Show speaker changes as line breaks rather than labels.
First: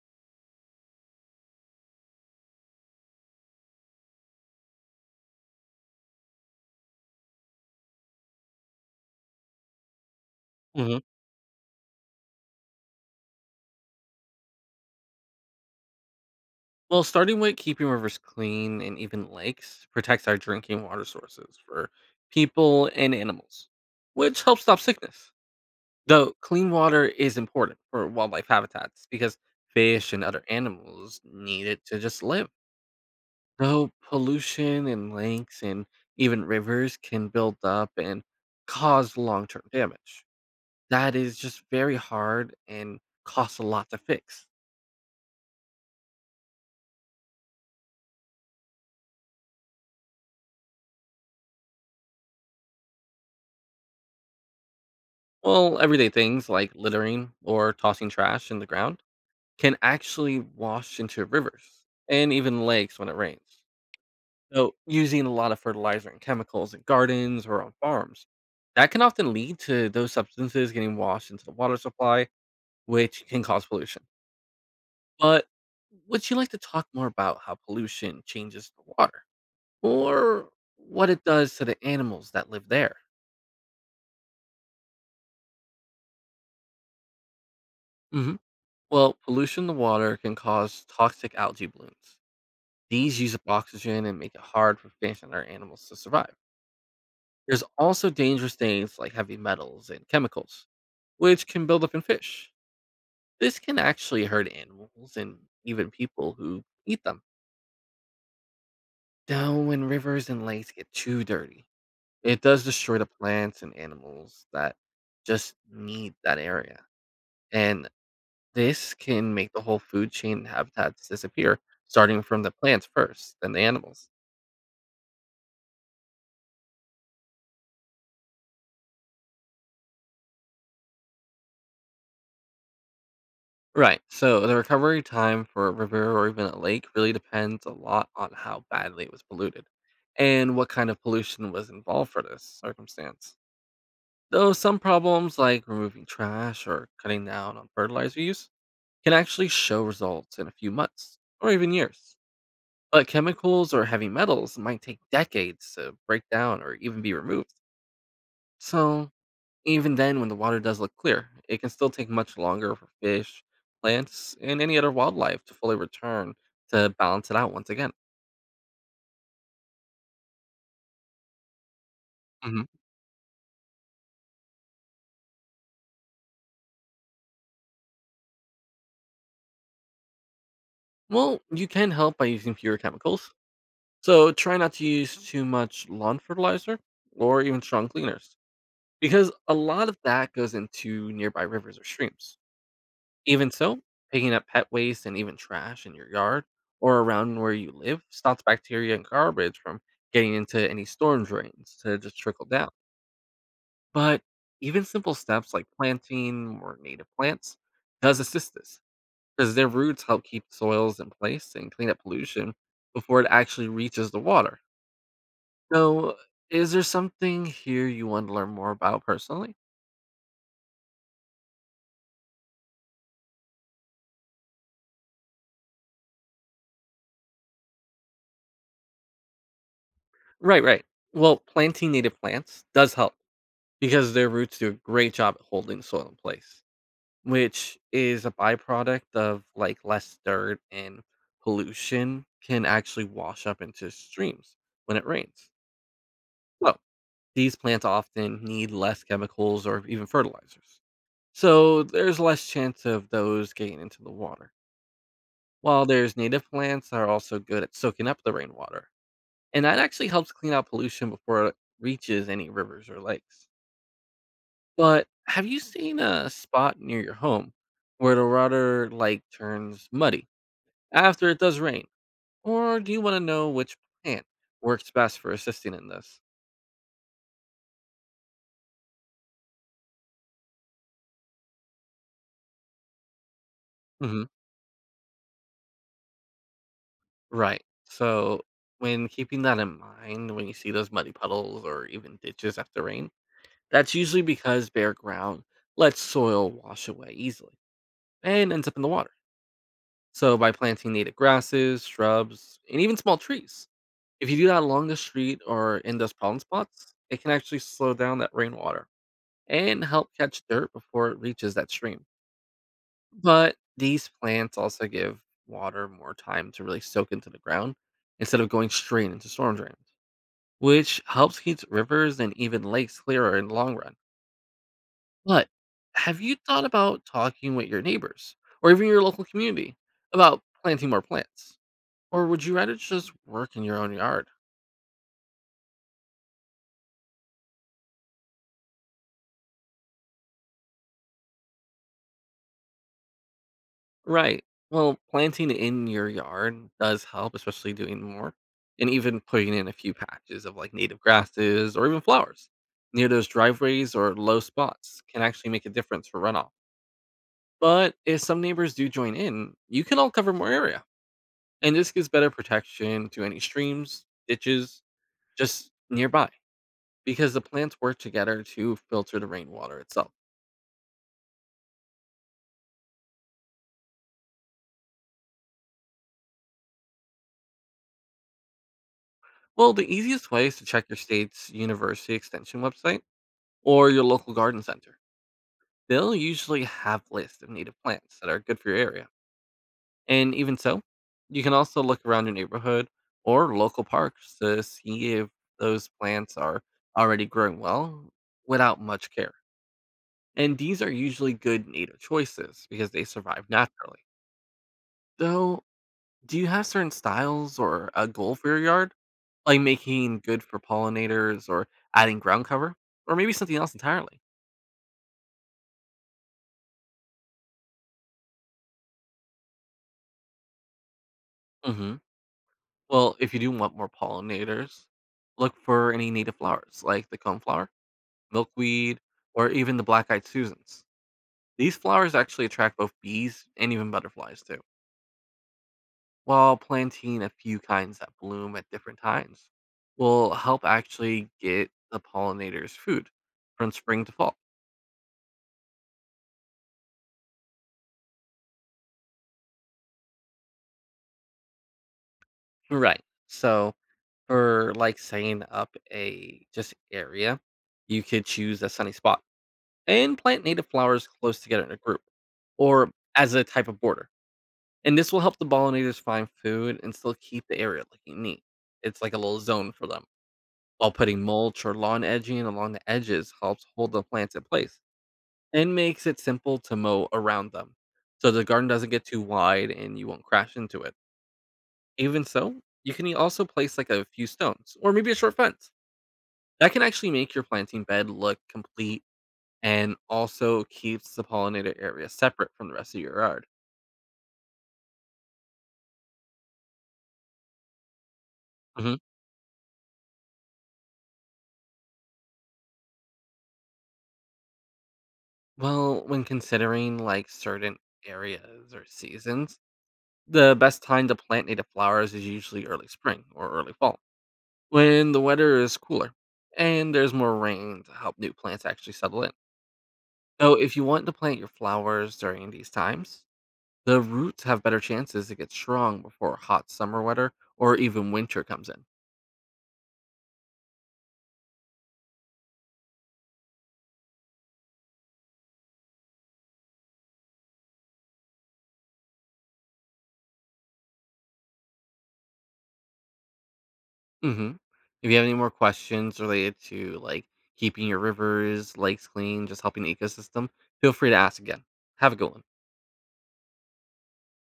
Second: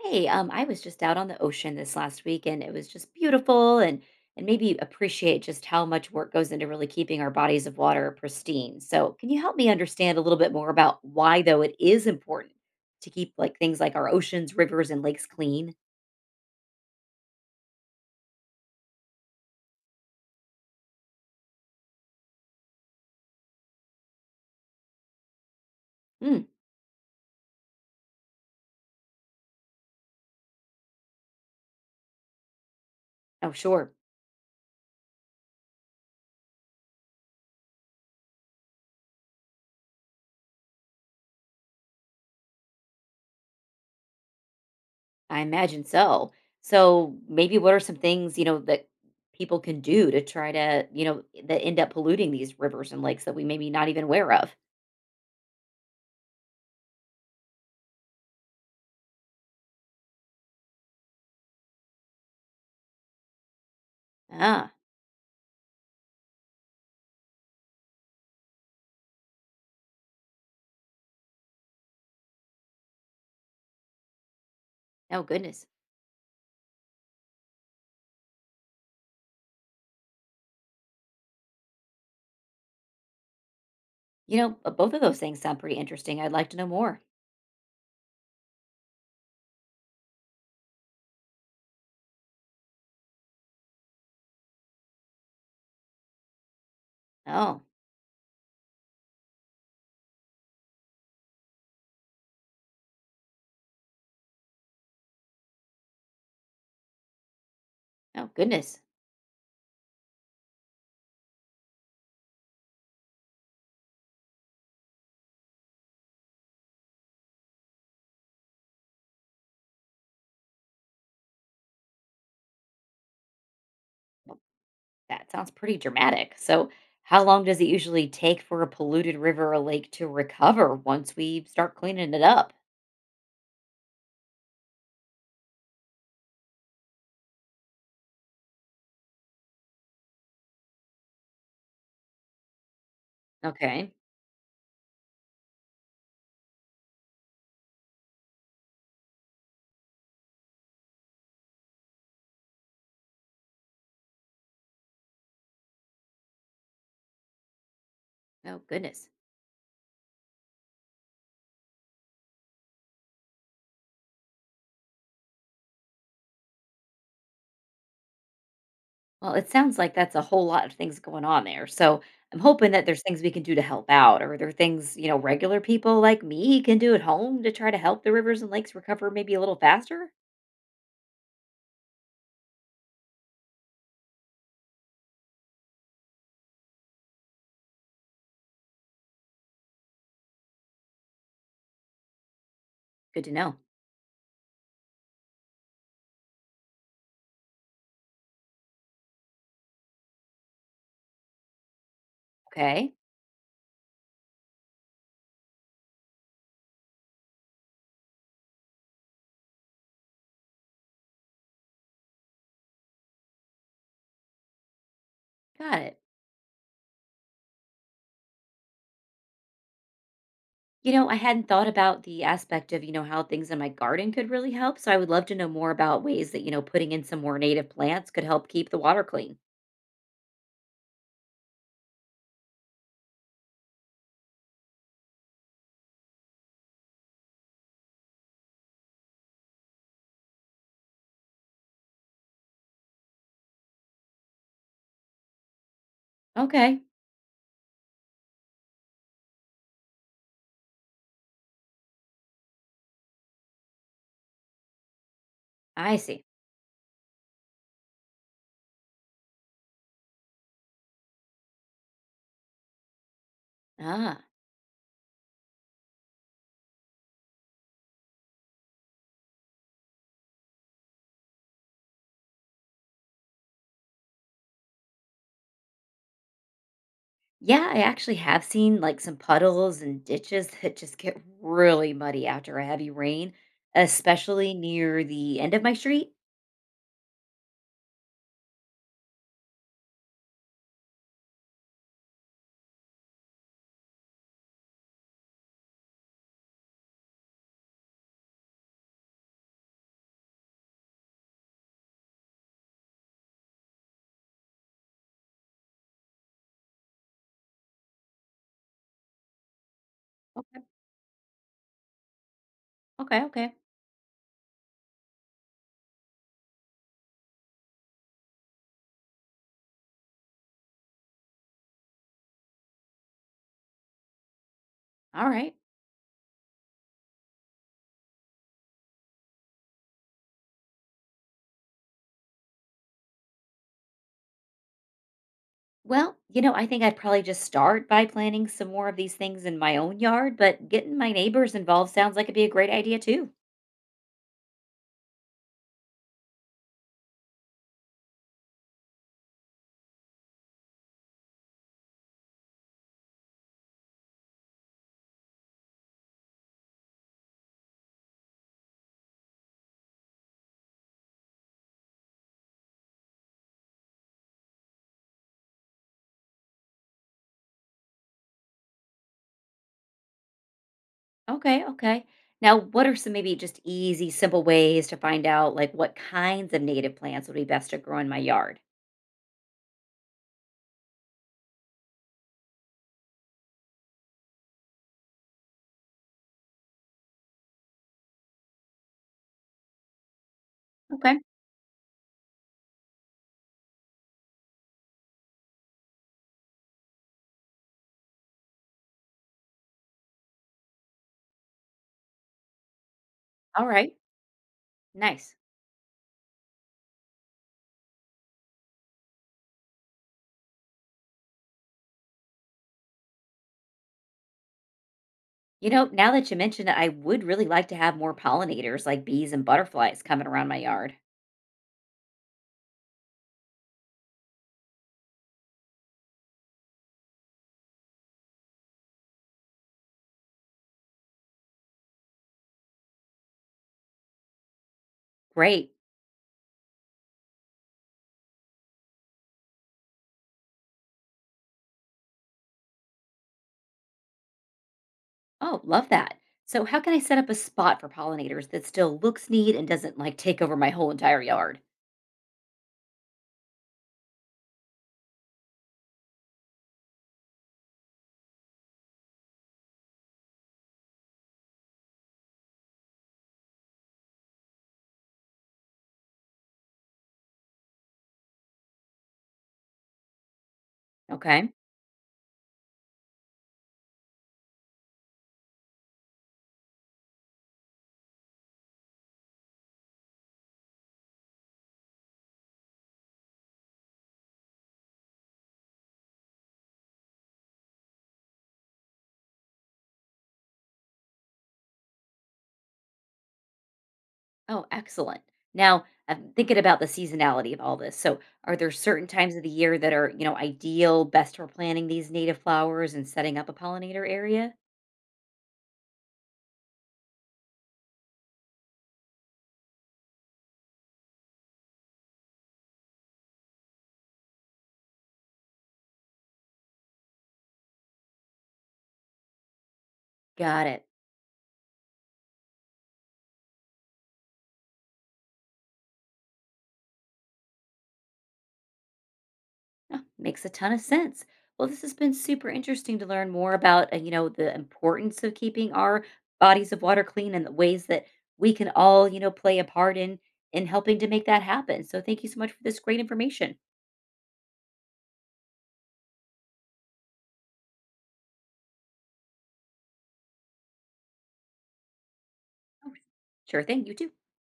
Hey, I was just out on the ocean this last week and it was just beautiful and maybe appreciate just how much work goes into really keeping our bodies of water pristine. So, can you help me understand a little bit more
hmm
about why though it is important to keep like things like our oceans, rivers, and lakes clean?
Well, starting with keeping rivers clean and even lakes protects our drinking water sources for people and animals, which helps stop sickness. Though
Hmm.
clean water is important for wildlife habitats because fish and other animals need it to just live.
Oh,
Though
sure.
pollution in lakes and even rivers can build up and cause long term damage. That is just very hard and costs a lot to fix.
I imagine so. So, maybe what are some things, you know, that people can do to try to, you know, that end up polluting these rivers and lakes that we maybe not even aware of?
Well, everyday things like littering or tossing trash in the ground can actually wash into rivers and even lakes when it rains.
Ah,
So, using a lot of fertilizer and chemicals in gardens or on farms, that can often lead to those substances getting washed into the water supply, which can cause pollution.
oh
But
goodness.
would you like to talk more about how pollution changes the water or what it does to the animals that live there?
You know, both of those things sound pretty interesting. I'd like to know more.
hmm Well, pollution in the water can cause toxic algae blooms. These use up oxygen and make it hard for fish and other animals to survive.
Oh,
There's also dangerous things like heavy metals and chemicals, which can build up in fish. This can actually hurt animals and even people who eat them.
oh, goodness.
Now, when rivers and lakes get too dirty, it does destroy the plants and animals that just need that area. And this can make the whole food chain and habitats disappear, starting from the plants first, then the animals.
Well, that sounds pretty dramatic. So, how long does it usually take for a polluted river or lake to recover once we start cleaning it up?
Right. So the recovery time for a river or even a lake really depends a lot on how badly it was polluted and what kind of pollution was involved for this circumstance.
Okay.
Though some problems like removing trash or cutting down on fertilizer use can actually show results in a few months or even years. But chemicals or heavy metals might take decades to break down or even be removed.
Oh, goodness.
So even then, when the water does look clear, it can still take much longer for fish, plants, and any other wildlife to fully return to balance it out once again.
Well, it sounds like that's a whole lot of things going on there. So, I'm
hmm
hoping that there's things we can do to help out. Or are there things, you know, regular people like me can do at home to try to help the rivers and lakes recover maybe a little faster?
Well, you can help by using fewer chemicals. So try not to use too much lawn fertilizer or even strong cleaners, because a lot of that goes into nearby rivers or streams.
Good to
Even
know.
so, picking up pet waste and even trash in your yard or around where you live stops bacteria and garbage from getting into any storm drains to just trickle down.
Okay.
But even simple steps like planting or native plants does assist this because their roots help keep soils in place and clean up pollution before it actually reaches the water.
Got it.
So, is there something here you want to learn more about personally?
You know, I hadn't thought about the aspect of, you know, how things in my garden could really help. So I would love to know more about ways that, you know, putting in some more native plants could help keep the water clean.
Right. Well, planting native plants does help because their roots do a great job at holding soil in place, which is a byproduct of like less dirt and pollution can actually wash up into streams when it rains. So,
Okay,
these plants often need less chemicals or even fertilizers, so there's less chance of those getting into the water. While
I
there's
see.
native plants that are also good at soaking up the rainwater, and that actually helps clean out pollution before it reaches any rivers or lakes.
Ah,
But have you seen a spot near your home where the water like turns muddy after it does rain, or do you want to know which plant works best for assisting in this?
yeah, I actually have seen like some puddles and ditches that just get really muddy after a heavy rain,
Mm-hmm.
especially near the end of my street.
Right. So when keeping that in mind, when you see those muddy puddles or even ditches after rain, that's usually because bare ground lets soil wash away easily and ends up in the water. So by planting native grasses, shrubs, and even small trees, if you do that along the street or in those problem spots, it can actually slow down that rainwater and help catch
Okay,
dirt before it reaches that stream.
okay, okay.
But these plants also give water more time to really soak into the ground instead of going straight into storm drains, which helps keep rivers and even lakes clearer in the long run.
All
But
right.
have you thought about talking with your neighbors or even your local community about planting more plants? Or would you rather just work in your own yard?
Well, you know, I think I'd probably just start by planting some more of these things in my own yard, but getting my neighbors involved sounds like it'd be a great idea too.
Right. Well, planting in your yard does help, especially doing more, and even putting in a few patches of like native grasses or even flowers near those driveways or low spots can actually make a difference for runoff. But if some neighbors do join in, you can all cover more area, and this gives better protection to any streams, ditches just nearby, because the plants work together to filter the rainwater itself.
Okay, okay. Now, what are some maybe just easy, simple ways to find out like what kinds of native plants would be best to grow in my yard?
Well, the easiest way is to check your state's university extension website or your local garden center. They'll usually have lists of native plants that are good for your area. And even so,
Okay,
you can also look around your neighborhood or local parks to see if those plants are already growing well without much care. And these are usually good native choices because they survive
all right,
naturally.
nice.
Though, do you have certain styles or a goal for your yard? Like making good for pollinators or adding ground cover? Or maybe something else entirely?
You know, now that you mentioned it, I would really like to have more pollinators like bees and butterflies coming around my yard.
hmm Well, if you do want more pollinators, look for any native flowers like the coneflower, milkweed, or even the black eyed Susans. These flowers actually attract both bees and even butterflies too.
Great.
While planting a few kinds that bloom at different times will help actually get the pollinators food from spring to fall.
Oh, love that. So, how can I set up a spot for pollinators that still looks neat and doesn't like take over my whole entire yard?
Right. So for like setting up a just area, you could choose a sunny spot and plant native flowers close together in a group or as a type of border. And this will help the pollinators find food and still keep the area looking neat. It's like a little zone for them. While putting
Okay.
mulch or lawn edging along the edges helps hold the plants in place and makes it simple to mow around them. So the garden doesn't get too wide and you won't crash into it. Even so, you can also place like a few stones or maybe a short fence. That can actually make your planting bed look complete and also keeps the pollinator area separate from the rest of your yard.
Oh, excellent. Now, I'm thinking about the seasonality of all this. So, are there
hmm
certain times of the year that are, you know, ideal, best for planting these native flowers and setting up a pollinator area?
Well, when considering like certain areas or seasons, the best time to plant native flowers is usually early spring or early fall when the weather is cooler and there's more rain to help new plants actually settle in. So,
Got
if you
it.
want to plant your flowers during these times, the roots have better chances to get strong before hot summer weather or even winter comes in.
Oh, makes a ton of sense. Well, this has been super interesting to learn more about, you know, the importance of keeping our bodies of water clean and the ways that we can all, you know, play a part in helping to make that happen. So, thank you so much for this great information.
hmm If you have any more questions related to like keeping your rivers, lakes clean, just helping the ecosystem, feel free to ask again. Have a good one.
Oh, sure thing. You too.